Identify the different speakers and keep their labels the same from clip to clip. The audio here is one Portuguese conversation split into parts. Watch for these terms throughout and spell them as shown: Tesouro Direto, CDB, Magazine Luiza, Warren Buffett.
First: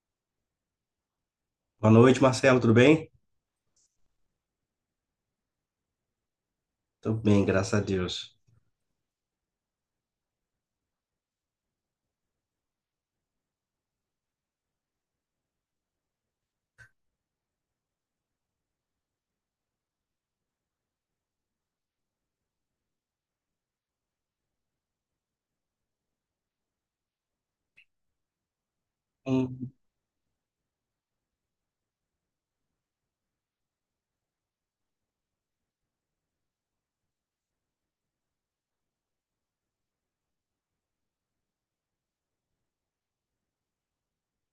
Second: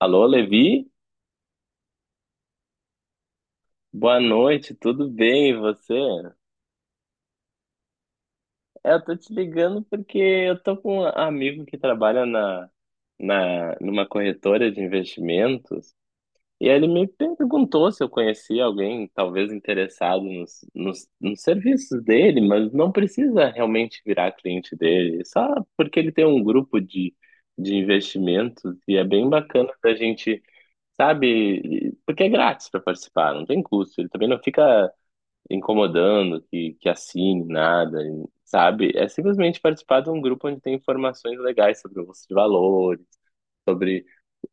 Speaker 1: Alô, Levi?
Speaker 2: Boa noite, Marcelo, tudo bem?
Speaker 1: Boa noite, tudo bem, e você?
Speaker 2: Tudo bem, graças a Deus.
Speaker 1: Eu tô te ligando porque eu tô com um amigo que trabalha numa corretora de investimentos e ele me perguntou se eu conhecia alguém talvez interessado nos serviços dele, mas não precisa realmente virar cliente dele, só porque ele tem um grupo de investimentos e é bem bacana
Speaker 2: Hum,
Speaker 1: da gente. Sabe? Porque é grátis para participar, não tem custo. Ele também não fica incomodando que assine nada, sabe? É simplesmente participar de um grupo onde tem informações legais sobre bolsa de valores, sobre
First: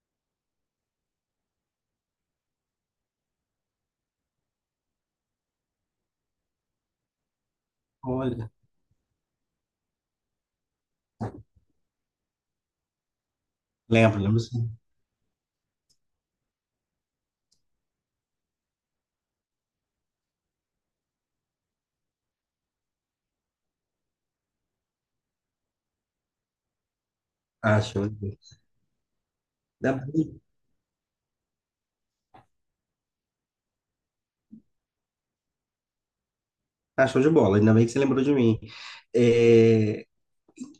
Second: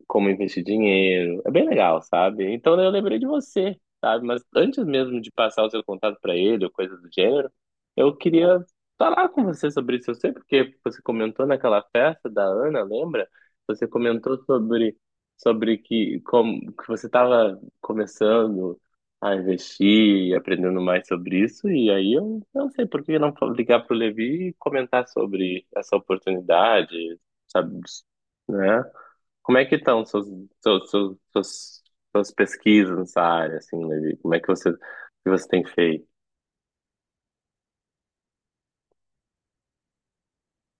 Speaker 1: como investir dinheiro. É bem legal, sabe? Então eu lembrei de você, sabe? Mas antes mesmo de passar o seu contato para ele ou coisa do gênero, eu
Speaker 2: olha,
Speaker 1: queria falar com você sobre isso. Eu sei porque você comentou naquela festa da Ana, lembra? Você
Speaker 2: lembro,
Speaker 1: comentou
Speaker 2: lembro sim.
Speaker 1: sobre que como que você estava começando a investir e aprendendo mais sobre isso e aí eu não sei por que não ligar para o Levi e comentar sobre essa oportunidade, sabe,
Speaker 2: Ah, show de bola.
Speaker 1: né? Como é que
Speaker 2: Ainda
Speaker 1: estão
Speaker 2: bem-
Speaker 1: suas, suas, suas- suas pesquisas nessa área, assim, Levi? Como é que que você tem feito?
Speaker 2: Ah, show de bola, ainda bem que você lembrou de mim. É,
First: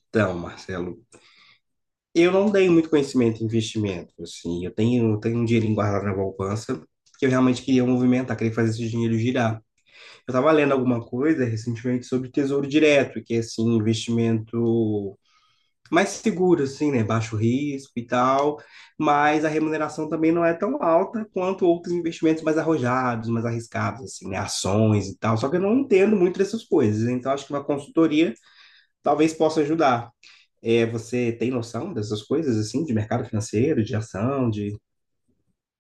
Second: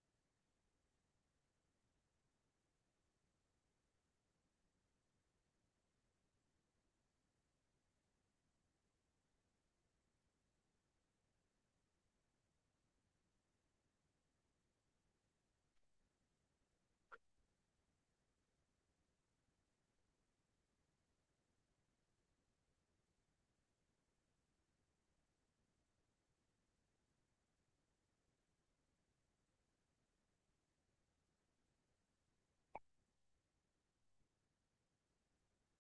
Speaker 2: Então, Marcelo, eu não tenho muito conhecimento em investimento, assim, eu tenho um dinheirinho guardado na poupança, porque eu realmente queria movimentar, queria fazer esse dinheiro girar. Eu estava lendo alguma coisa recentemente sobre Tesouro Direto, que é, assim, investimento mais seguro, assim, né? Baixo risco e tal, mas a remuneração também não é tão alta quanto outros investimentos mais arrojados, mais arriscados, assim, né? Ações e tal. Só que eu não entendo muito dessas coisas, então acho que uma consultoria talvez possa ajudar. É, você tem noção dessas coisas, assim, de mercado financeiro, de ação, de.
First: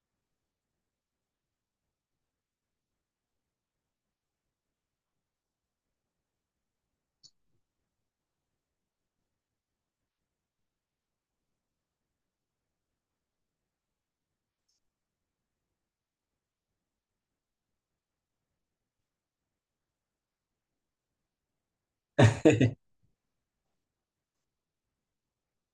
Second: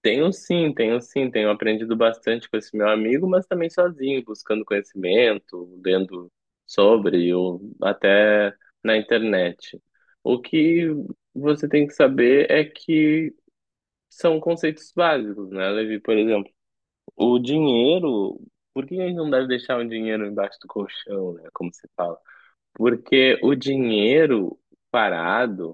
Speaker 1: Tenho sim, tenho sim, tenho aprendido bastante com esse meu amigo, mas também sozinho, buscando conhecimento, lendo sobre, ou até na internet. O que você tem que saber é que são conceitos básicos, né, Levi? Por exemplo, o dinheiro, por que a gente não deve deixar o dinheiro embaixo do colchão, né, como se fala? Porque o dinheiro parado,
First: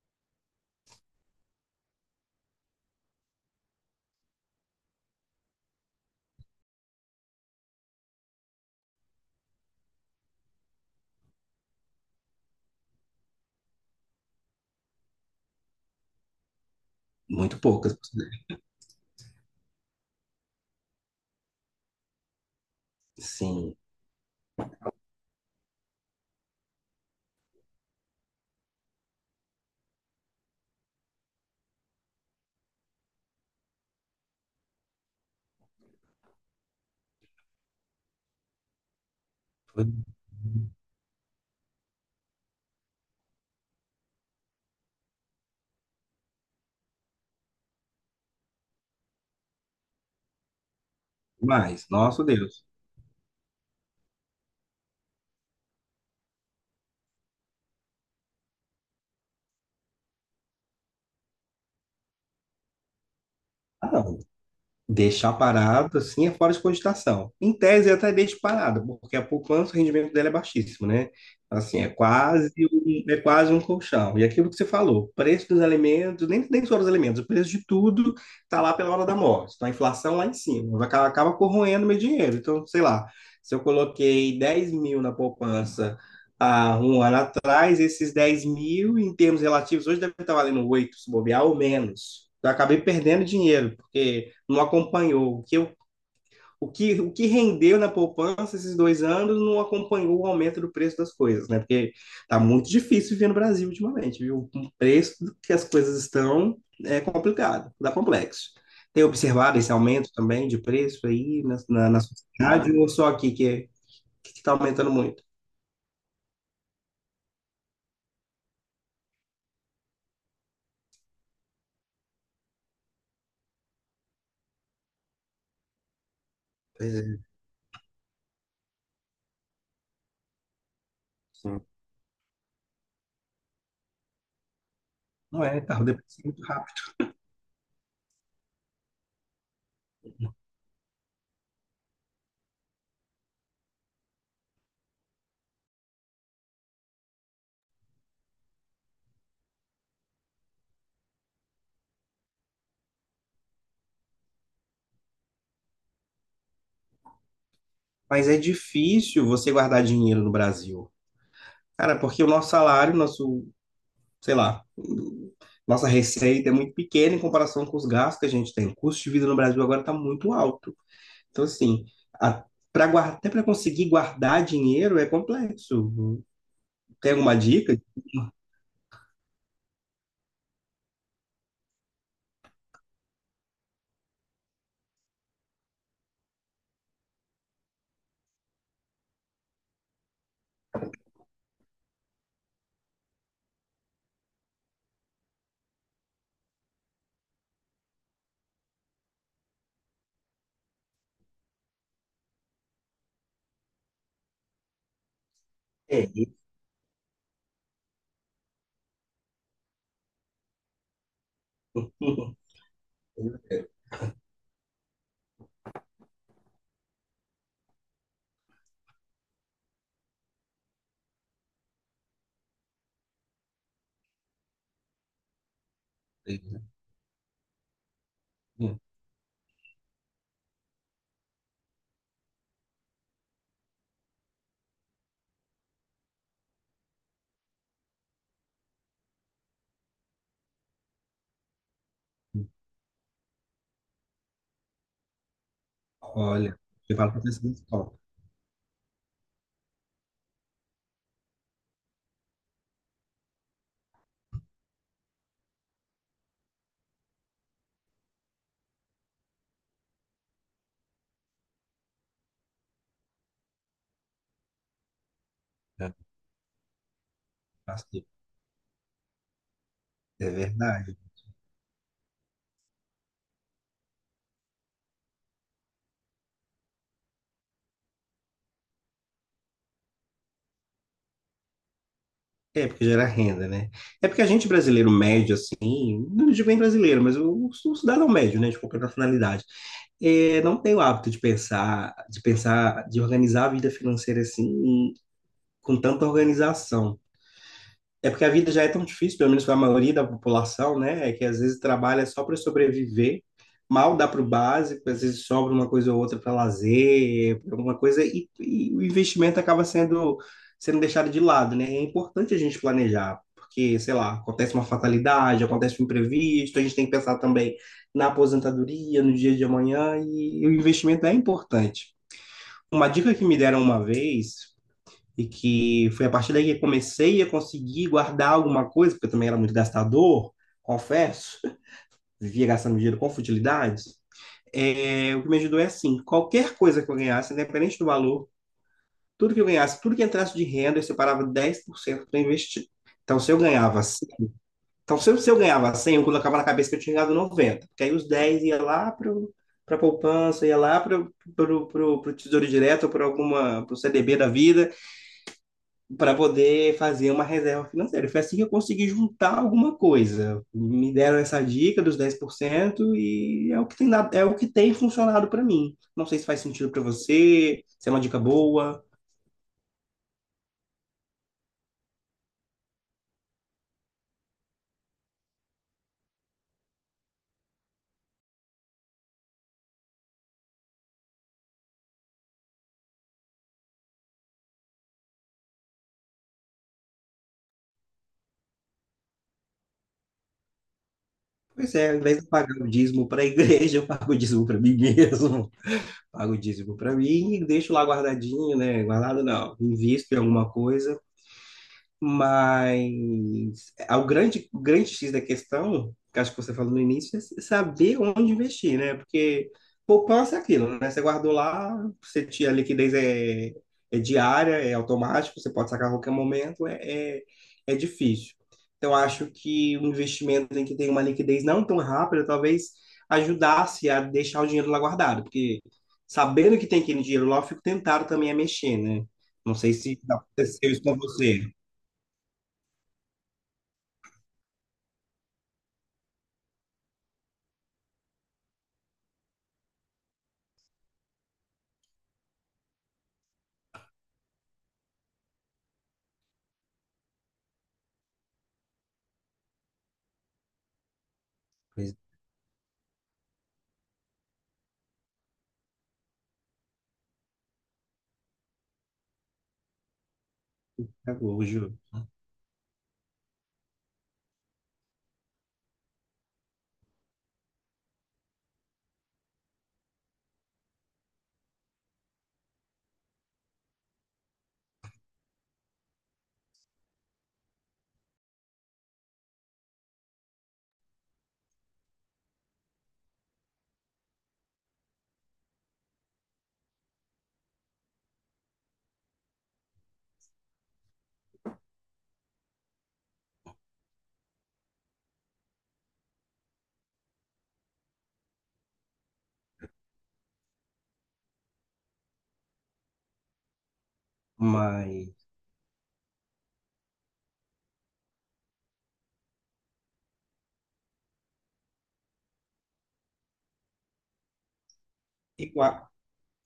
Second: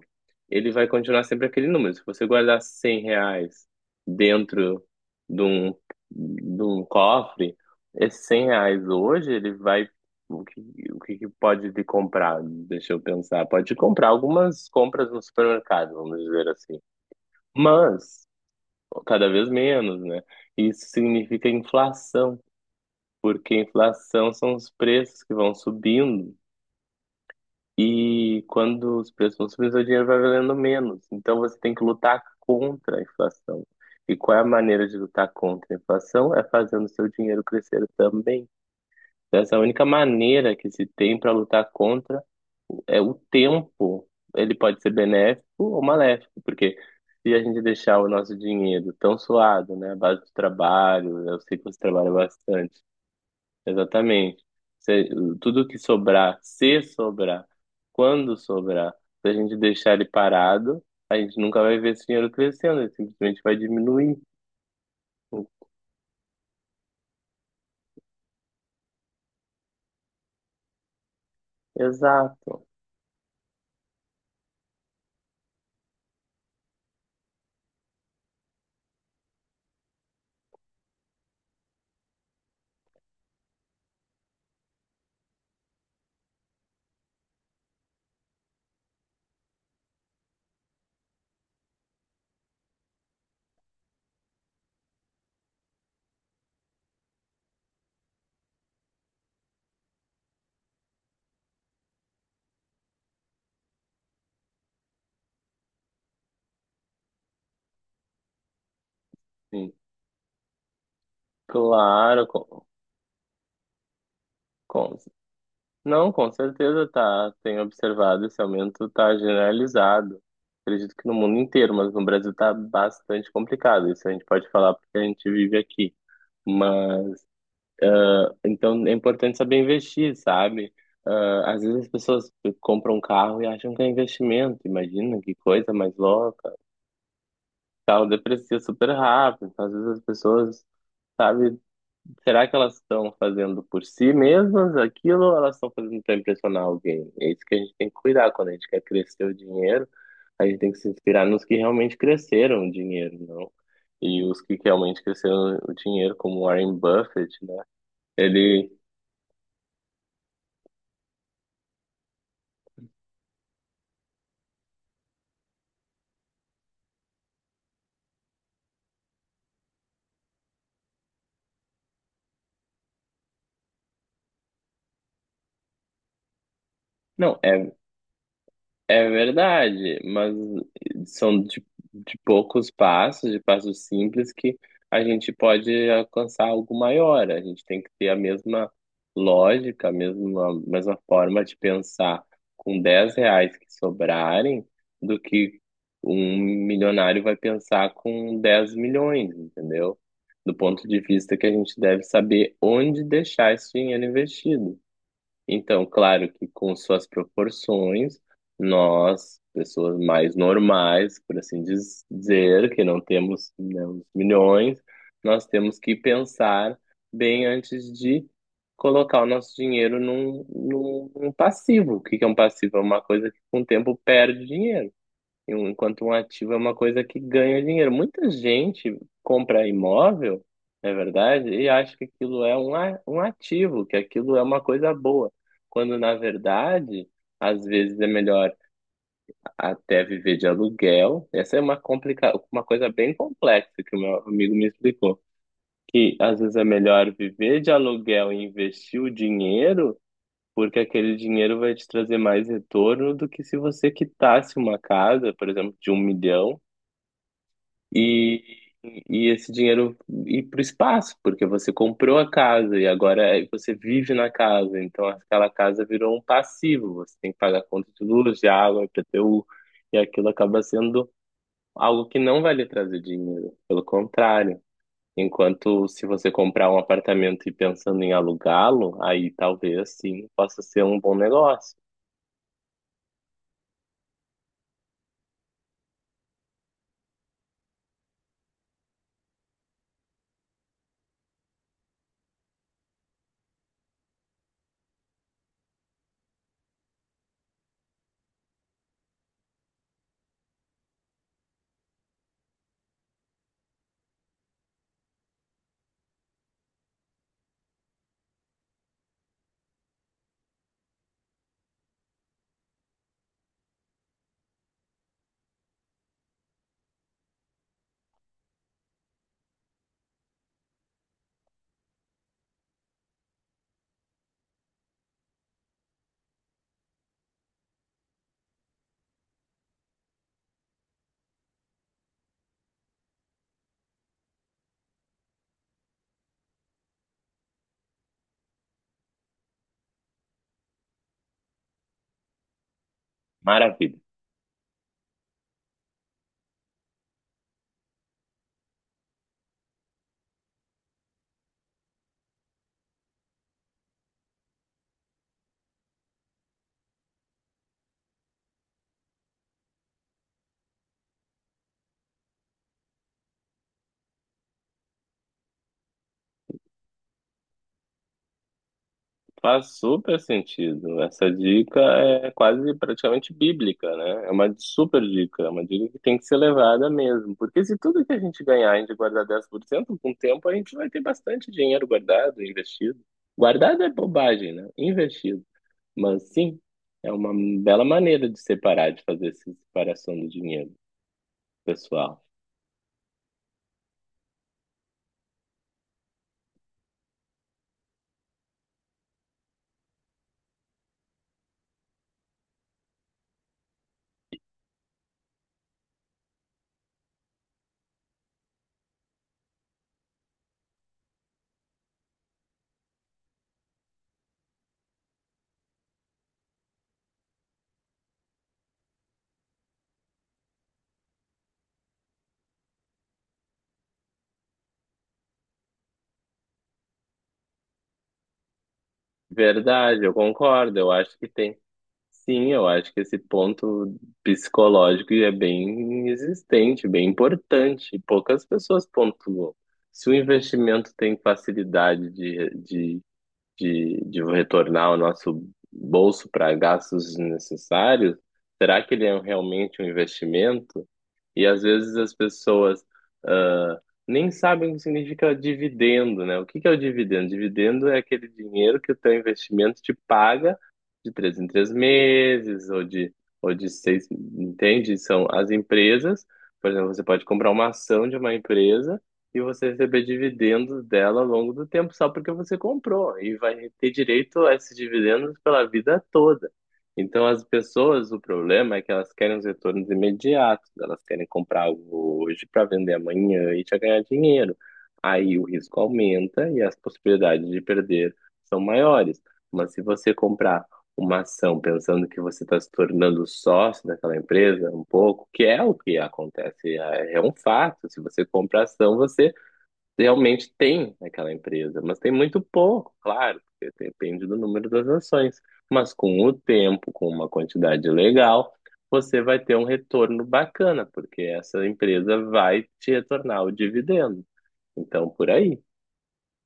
Speaker 1: ele vai continuar sempre aquele número. Se você guardar 100 reais dentro de um, de um cofre, esses 100 reais hoje, ele vai. O que, o que que pode te comprar? Deixa eu pensar. Pode te comprar algumas compras no supermercado, vamos dizer assim.
Speaker 2: Muito poucas.
Speaker 1: Mas, cada vez menos, né? Isso significa inflação, porque
Speaker 2: Sim,
Speaker 1: inflação são os preços que vão subindo. E quando os preços vão subindo, seu dinheiro vai valendo menos. Então você tem que lutar contra a inflação. E qual é a maneira de lutar contra a inflação? É fazendo seu dinheiro crescer também. Então, essa é a única
Speaker 2: foi
Speaker 1: maneira que se tem para lutar contra é o tempo. Ele pode ser benéfico ou maléfico, porque se a gente deixar o nosso dinheiro tão suado, né, à base de trabalho, eu sei que você
Speaker 2: demais.
Speaker 1: trabalha
Speaker 2: Nosso Deus.
Speaker 1: bastante. Exatamente. Se- tudo que sobrar, se sobrar, quando sobrar, se a gente deixar ele parado, a gente nunca vai ver esse dinheiro crescendo, ele simplesmente vai
Speaker 2: Ah,
Speaker 1: diminuir.
Speaker 2: não, deixar parado, assim, é fora de cogitação. Em tese, eu até deixo parado, porque a poupança, o rendimento dela é baixíssimo, né? Assim, é quase
Speaker 1: Exato.
Speaker 2: um, é quase um colchão. E aquilo que você falou, preço dos alimentos, nem só dos alimentos, o preço de tudo está lá pela hora da morte. Então, a inflação lá em cima, acaba corroendo meu dinheiro. Então, sei lá, se eu coloquei 10 mil na poupança há um ano atrás, esses 10 mil, em termos relativos, hoje deve estar valendo 8 se bobear, ou menos. Eu acabei perdendo dinheiro, porque não acompanhou. O que rendeu na poupança esses 2 anos não acompanhou o aumento do preço das coisas, né? Porque tá muito difícil viver no Brasil ultimamente, viu? O preço que as coisas estão é complicado, dá complexo. Tem observado esse
Speaker 1: Sim.
Speaker 2: aumento também de preço aí na
Speaker 1: Claro,
Speaker 2: sociedade ou só aqui que está aumentando
Speaker 1: com-
Speaker 2: muito?
Speaker 1: não, com certeza tá. Tenho observado esse aumento tá generalizado. Acredito que no mundo inteiro, mas no Brasil tá bastante complicado. Isso a gente pode falar porque a gente vive aqui.
Speaker 2: Pois é.
Speaker 1: Então é importante saber investir, sabe? Ah, às
Speaker 2: Sim.
Speaker 1: vezes as pessoas compram um carro e acham que é investimento, imagina que
Speaker 2: Não é,
Speaker 1: coisa
Speaker 2: carro
Speaker 1: mais
Speaker 2: deprecia muito
Speaker 1: louca.
Speaker 2: rápido.
Speaker 1: O carro deprecia super rápido, então, às vezes as pessoas, sabe, será que elas estão fazendo por si mesmas aquilo ou elas estão fazendo para impressionar alguém? É isso que a gente tem que cuidar quando a gente quer crescer o dinheiro, a gente tem que se inspirar nos que realmente cresceram o dinheiro, não? E os que realmente cresceram o dinheiro, como Warren Buffett, né?
Speaker 2: Mas é
Speaker 1: Ele.
Speaker 2: difícil você guardar dinheiro no Brasil. Cara, porque o nosso salário, nosso, sei lá, nossa receita é muito pequena em comparação com os gastos que a gente tem. O custo de vida no Brasil agora está muito alto. Então, assim, a, pra guardar, até para conseguir guardar dinheiro é complexo. Tem alguma
Speaker 1: Não, é
Speaker 2: dica?
Speaker 1: É verdade, mas são de poucos passos, de passos simples, que a gente pode alcançar algo maior. A gente tem que ter a mesma lógica, mesma forma de pensar com 10 reais que sobrarem do que um milionário vai pensar com 10 milhões, entendeu? Do ponto de vista que a gente deve saber onde deixar esse dinheiro investido. Então,
Speaker 2: É,
Speaker 1: claro que com suas proporções, nós, pessoas mais normais, por assim dizer, que não temos, né, os milhões, nós temos que pensar bem antes de colocar o nosso dinheiro num passivo. O que que é um passivo? É uma coisa que com o tempo perde dinheiro. Enquanto um ativo é uma coisa que ganha dinheiro. Muita gente compra imóvel, não é verdade, e acha que aquilo é um ativo, que aquilo é uma coisa boa. Quando, na verdade, às vezes é melhor até viver de aluguel. Essa é uma coisa bem complexa que o meu amigo me explicou. Que às vezes
Speaker 2: olha,
Speaker 1: é
Speaker 2: eu
Speaker 1: melhor
Speaker 2: falo para
Speaker 1: viver
Speaker 2: pessoas,
Speaker 1: de
Speaker 2: ó,
Speaker 1: aluguel e investir o dinheiro, porque aquele dinheiro vai te trazer mais retorno do que se você quitasse uma casa, por exemplo, de um milhão e, e esse dinheiro ir para o espaço, porque você comprou a casa e agora você vive na casa, então aquela casa virou um passivo, você tem que pagar conta de luz, de água, IPTU, e aquilo
Speaker 2: é
Speaker 1: acaba
Speaker 2: verdade.
Speaker 1: sendo algo que não vai lhe trazer dinheiro, pelo contrário. Enquanto se você comprar um apartamento e pensando em alugá-lo, aí talvez sim possa ser um bom negócio.
Speaker 2: É, porque gera renda, né? É porque a gente brasileiro médio, assim, não digo bem brasileiro, mas o cidadão médio, né, de qualquer nacionalidade, é, não tem o hábito de pensar, de organizar a vida financeira assim, com tanta organização. É porque a vida já é tão difícil, pelo menos para a maioria da população, né? É que às vezes trabalha só para sobreviver, mal dá para o básico, às vezes sobra uma coisa ou outra para lazer, pra alguma coisa, e o investimento sendo deixado de lado, né? É importante a gente planejar, porque, sei lá, acontece uma fatalidade, acontece um imprevisto, a gente tem que pensar também na aposentadoria, no dia de amanhã, e o investimento é importante. Uma dica que me deram uma vez e que foi a partir daí que eu comecei a conseguir guardar alguma coisa, porque eu também era muito gastador, confesso, vivia gastando dinheiro com futilidades. É, o que me ajudou é assim: qualquer coisa que eu ganhasse, independente do valor, tudo que eu ganhasse, tudo que entrasse de renda, eu separava 10% para investir. Então, se eu ganhava,
Speaker 1: Maravilha.
Speaker 2: cem, então se eu ganhava 100, eu colocava na cabeça que eu tinha ganhado 90 porque aí os 10 ia lá para poupança, ia lá para o Tesouro Direto ou para alguma para pro CDB da vida para poder fazer uma reserva financeira. Foi assim que eu consegui juntar alguma coisa. Me deram essa dica dos 10% e é o que tem dado, é o que tem funcionado para mim. Não sei se faz sentido para você, se é uma dica boa.
Speaker 1: Faz super sentido. Essa dica é quase praticamente bíblica, né? É uma super dica, é uma dica que tem que ser levada mesmo. Porque se tudo que a gente ganhar, a gente guardar 10% com o tempo a gente vai ter bastante dinheiro guardado, investido. Guardado é bobagem, né? Investido. Mas sim, é uma bela maneira de separar, de fazer essa separação do dinheiro
Speaker 2: Pois é, ao invés
Speaker 1: pessoal.
Speaker 2: de eu pagar o dízimo para a igreja, eu pago o dízimo para mim mesmo. Pago o dízimo para mim e deixo lá guardadinho, né? Guardado não. Invisto em alguma coisa. O grande X da questão, que acho que você falou no início, é saber onde investir, né? Porque poupança é aquilo, né? Você guardou lá, você tinha a liquidez é diária, é automático, você pode sacar a qualquer momento, é difícil. Então, acho que um investimento em que tem uma liquidez não tão rápida, talvez ajudasse a deixar o dinheiro lá guardado, porque sabendo que tem aquele dinheiro lá, eu fico tentado também a mexer, né? Não sei se
Speaker 1: Verdade, eu
Speaker 2: aconteceu
Speaker 1: concordo.
Speaker 2: isso
Speaker 1: Eu
Speaker 2: com
Speaker 1: acho que
Speaker 2: você.
Speaker 1: tem. Sim, eu acho que esse ponto psicológico é bem existente, bem importante. E poucas pessoas pontuam. Se o investimento tem facilidade de retornar o nosso bolso para gastos desnecessários, será que ele é um, realmente um investimento? E às
Speaker 2: Pois
Speaker 1: vezes as pessoas ah, nem sabem o que significa dividendo, né? O que que é o dividendo? Dividendo é aquele dinheiro que o teu investimento te paga de três em três
Speaker 2: Hoje,
Speaker 1: meses ou de seis, entende? São as empresas, por exemplo, você pode comprar uma ação de uma empresa e você receber dividendos dela ao longo do tempo só porque você comprou e vai ter direito a esses dividendos pela vida toda. Então, as pessoas, o problema é que elas querem os retornos imediatos, elas querem comprar algo hoje para vender amanhã e já ganhar dinheiro. Aí o risco aumenta e as possibilidades de perder são maiores. Mas se você comprar uma ação pensando que você está se tornando sócio daquela empresa, um pouco, que é o que acontece, é um fato. Se você compra ação, você realmente tem naquela empresa, mas tem muito pouco, claro, porque depende do número das
Speaker 2: mas
Speaker 1: ações. Mas com o tempo, com uma quantidade legal, você vai ter um retorno bacana, porque essa empresa vai te retornar o dividendo. Então, por aí.
Speaker 2: eu, a-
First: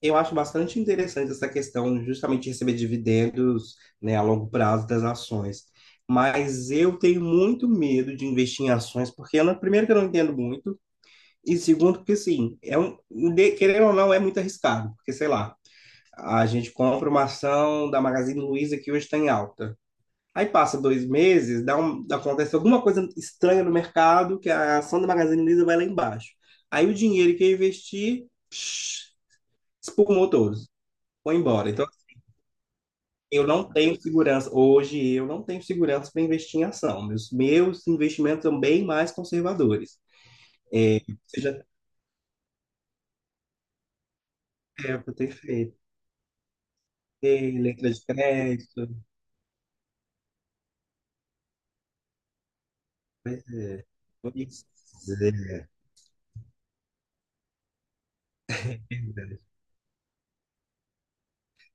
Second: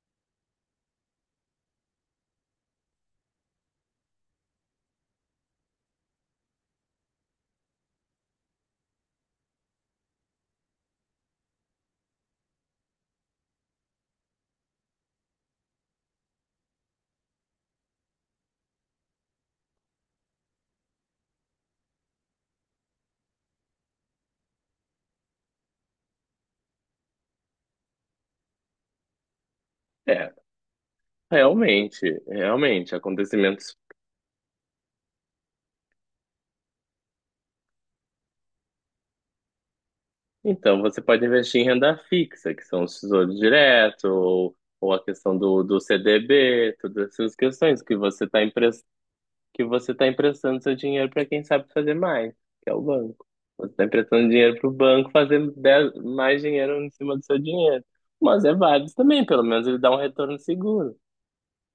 Speaker 2: eu acho bastante interessante essa questão justamente de receber dividendos, né, a longo prazo das ações. Mas eu tenho muito medo de investir em ações, porque eu não- primeiro que eu não entendo muito, e segundo que assim, querendo ou não, é muito arriscado, porque sei lá, a gente compra uma ação da Magazine Luiza que hoje está em alta. Aí passa 2 meses, acontece alguma coisa estranha no mercado, que a ação da Magazine Luiza vai lá embaixo. Aí o dinheiro que eu investi, psh, espumou
Speaker 1: É,
Speaker 2: todos, foi embora. Então, assim,
Speaker 1: realmente, realmente,
Speaker 2: eu não
Speaker 1: acontecimentos.
Speaker 2: tenho segurança, hoje eu não tenho segurança para investir em ação. Meus investimentos são bem mais conservadores.
Speaker 1: Então, você pode investir em
Speaker 2: Seja
Speaker 1: renda fixa, que são os tesouros diretos, ou a
Speaker 2: tempo, ter
Speaker 1: questão
Speaker 2: feito,
Speaker 1: do CDB, todas essas
Speaker 2: ter
Speaker 1: questões
Speaker 2: letra de crédito,
Speaker 1: que você está emprestando seu dinheiro para quem sabe fazer mais, que é o banco. Você está emprestando dinheiro
Speaker 2: pois
Speaker 1: para o banco fazer mais dinheiro em cima do seu dinheiro. Mas é válido também,
Speaker 2: é,
Speaker 1: pelo menos ele dá um retorno seguro.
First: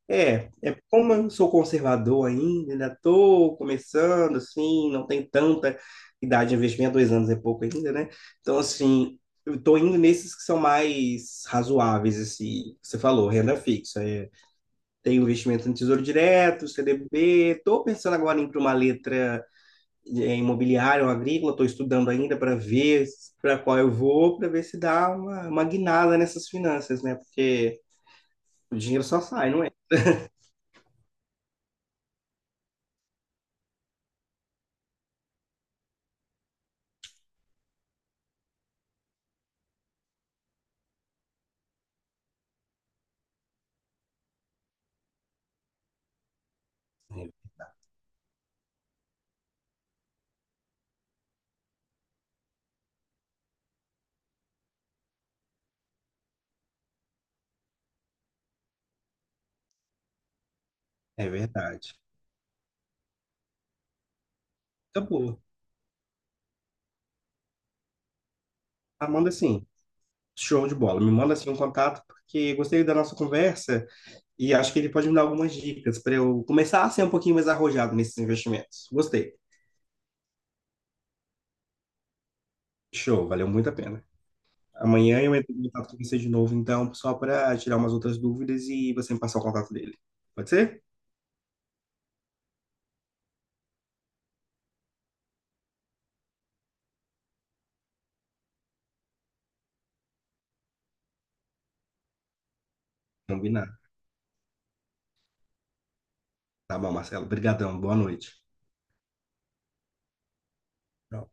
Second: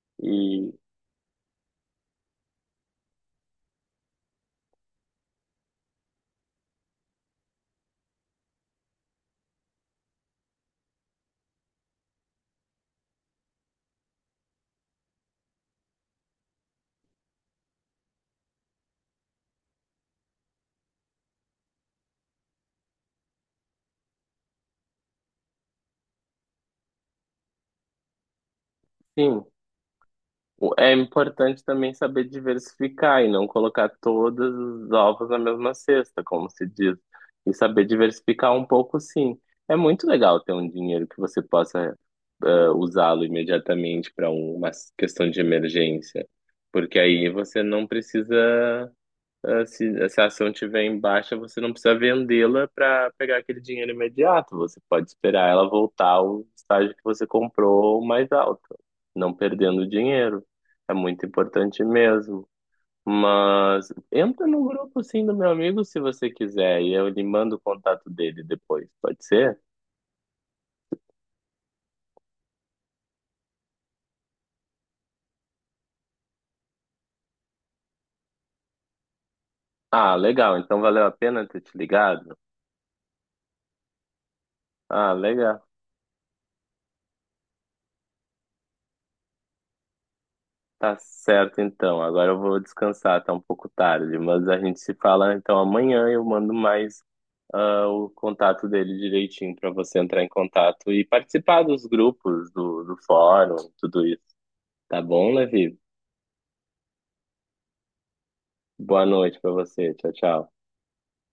Speaker 2: é,
Speaker 1: E,
Speaker 2: é como eu sou conservador ainda, ainda estou começando, assim, não tem tanta idade de investimento, 2 anos é pouco ainda, né? Então, assim, eu estou indo nesses que são mais razoáveis, assim, que você falou, renda fixa. É, tem investimento no Tesouro Direto, CDB, estou pensando agora em ir para uma letra é, imobiliária ou agrícola, estou estudando ainda para ver para qual eu vou, para ver se dá uma guinada nessas finanças, né? Porque o dinheiro só
Speaker 1: sim,
Speaker 2: sai, não é?
Speaker 1: É importante também saber diversificar e não colocar todos os ovos na mesma cesta, como se diz. E saber diversificar um pouco, sim. É muito legal ter um dinheiro que você possa usá-lo imediatamente para uma questão de emergência, porque aí você não precisa. Ah, se a ação tiver em baixa, você não precisa vendê-la para pegar aquele dinheiro imediato. Você pode esperar ela voltar ao estágio que você comprou mais alto, não perdendo dinheiro. É muito
Speaker 2: É
Speaker 1: importante
Speaker 2: verdade.
Speaker 1: mesmo. Mas entra no grupo sim do
Speaker 2: Acabou.
Speaker 1: meu amigo se você quiser e eu lhe mando o contato dele depois, pode
Speaker 2: Amanda,
Speaker 1: ser?
Speaker 2: assim, show de bola. Me manda, assim, um contato, porque gostei da nossa conversa e acho que ele pode me dar algumas dicas para eu começar a ser um pouquinho mais arrojado nesses investimentos. Gostei.
Speaker 1: Ah, legal. Então valeu a pena ter te ligado?
Speaker 2: Show, valeu muito a pena.
Speaker 1: Ah,
Speaker 2: Amanhã eu entro
Speaker 1: legal.
Speaker 2: em contato com você de novo, então, só para tirar umas outras dúvidas e você me passar o contato dele. Pode ser?
Speaker 1: Tá certo, então. Agora eu vou descansar, tá um pouco tarde, mas a gente se fala então amanhã. Eu mando mais o contato dele direitinho para você entrar em contato e participar dos grupos, do fórum,
Speaker 2: Combinado.
Speaker 1: tudo isso. Tá bom, Levi?
Speaker 2: Tá bom, Marcelo. Obrigadão. Boa noite.
Speaker 1: Boa noite para você. Tchau, tchau.
Speaker 2: Tchau.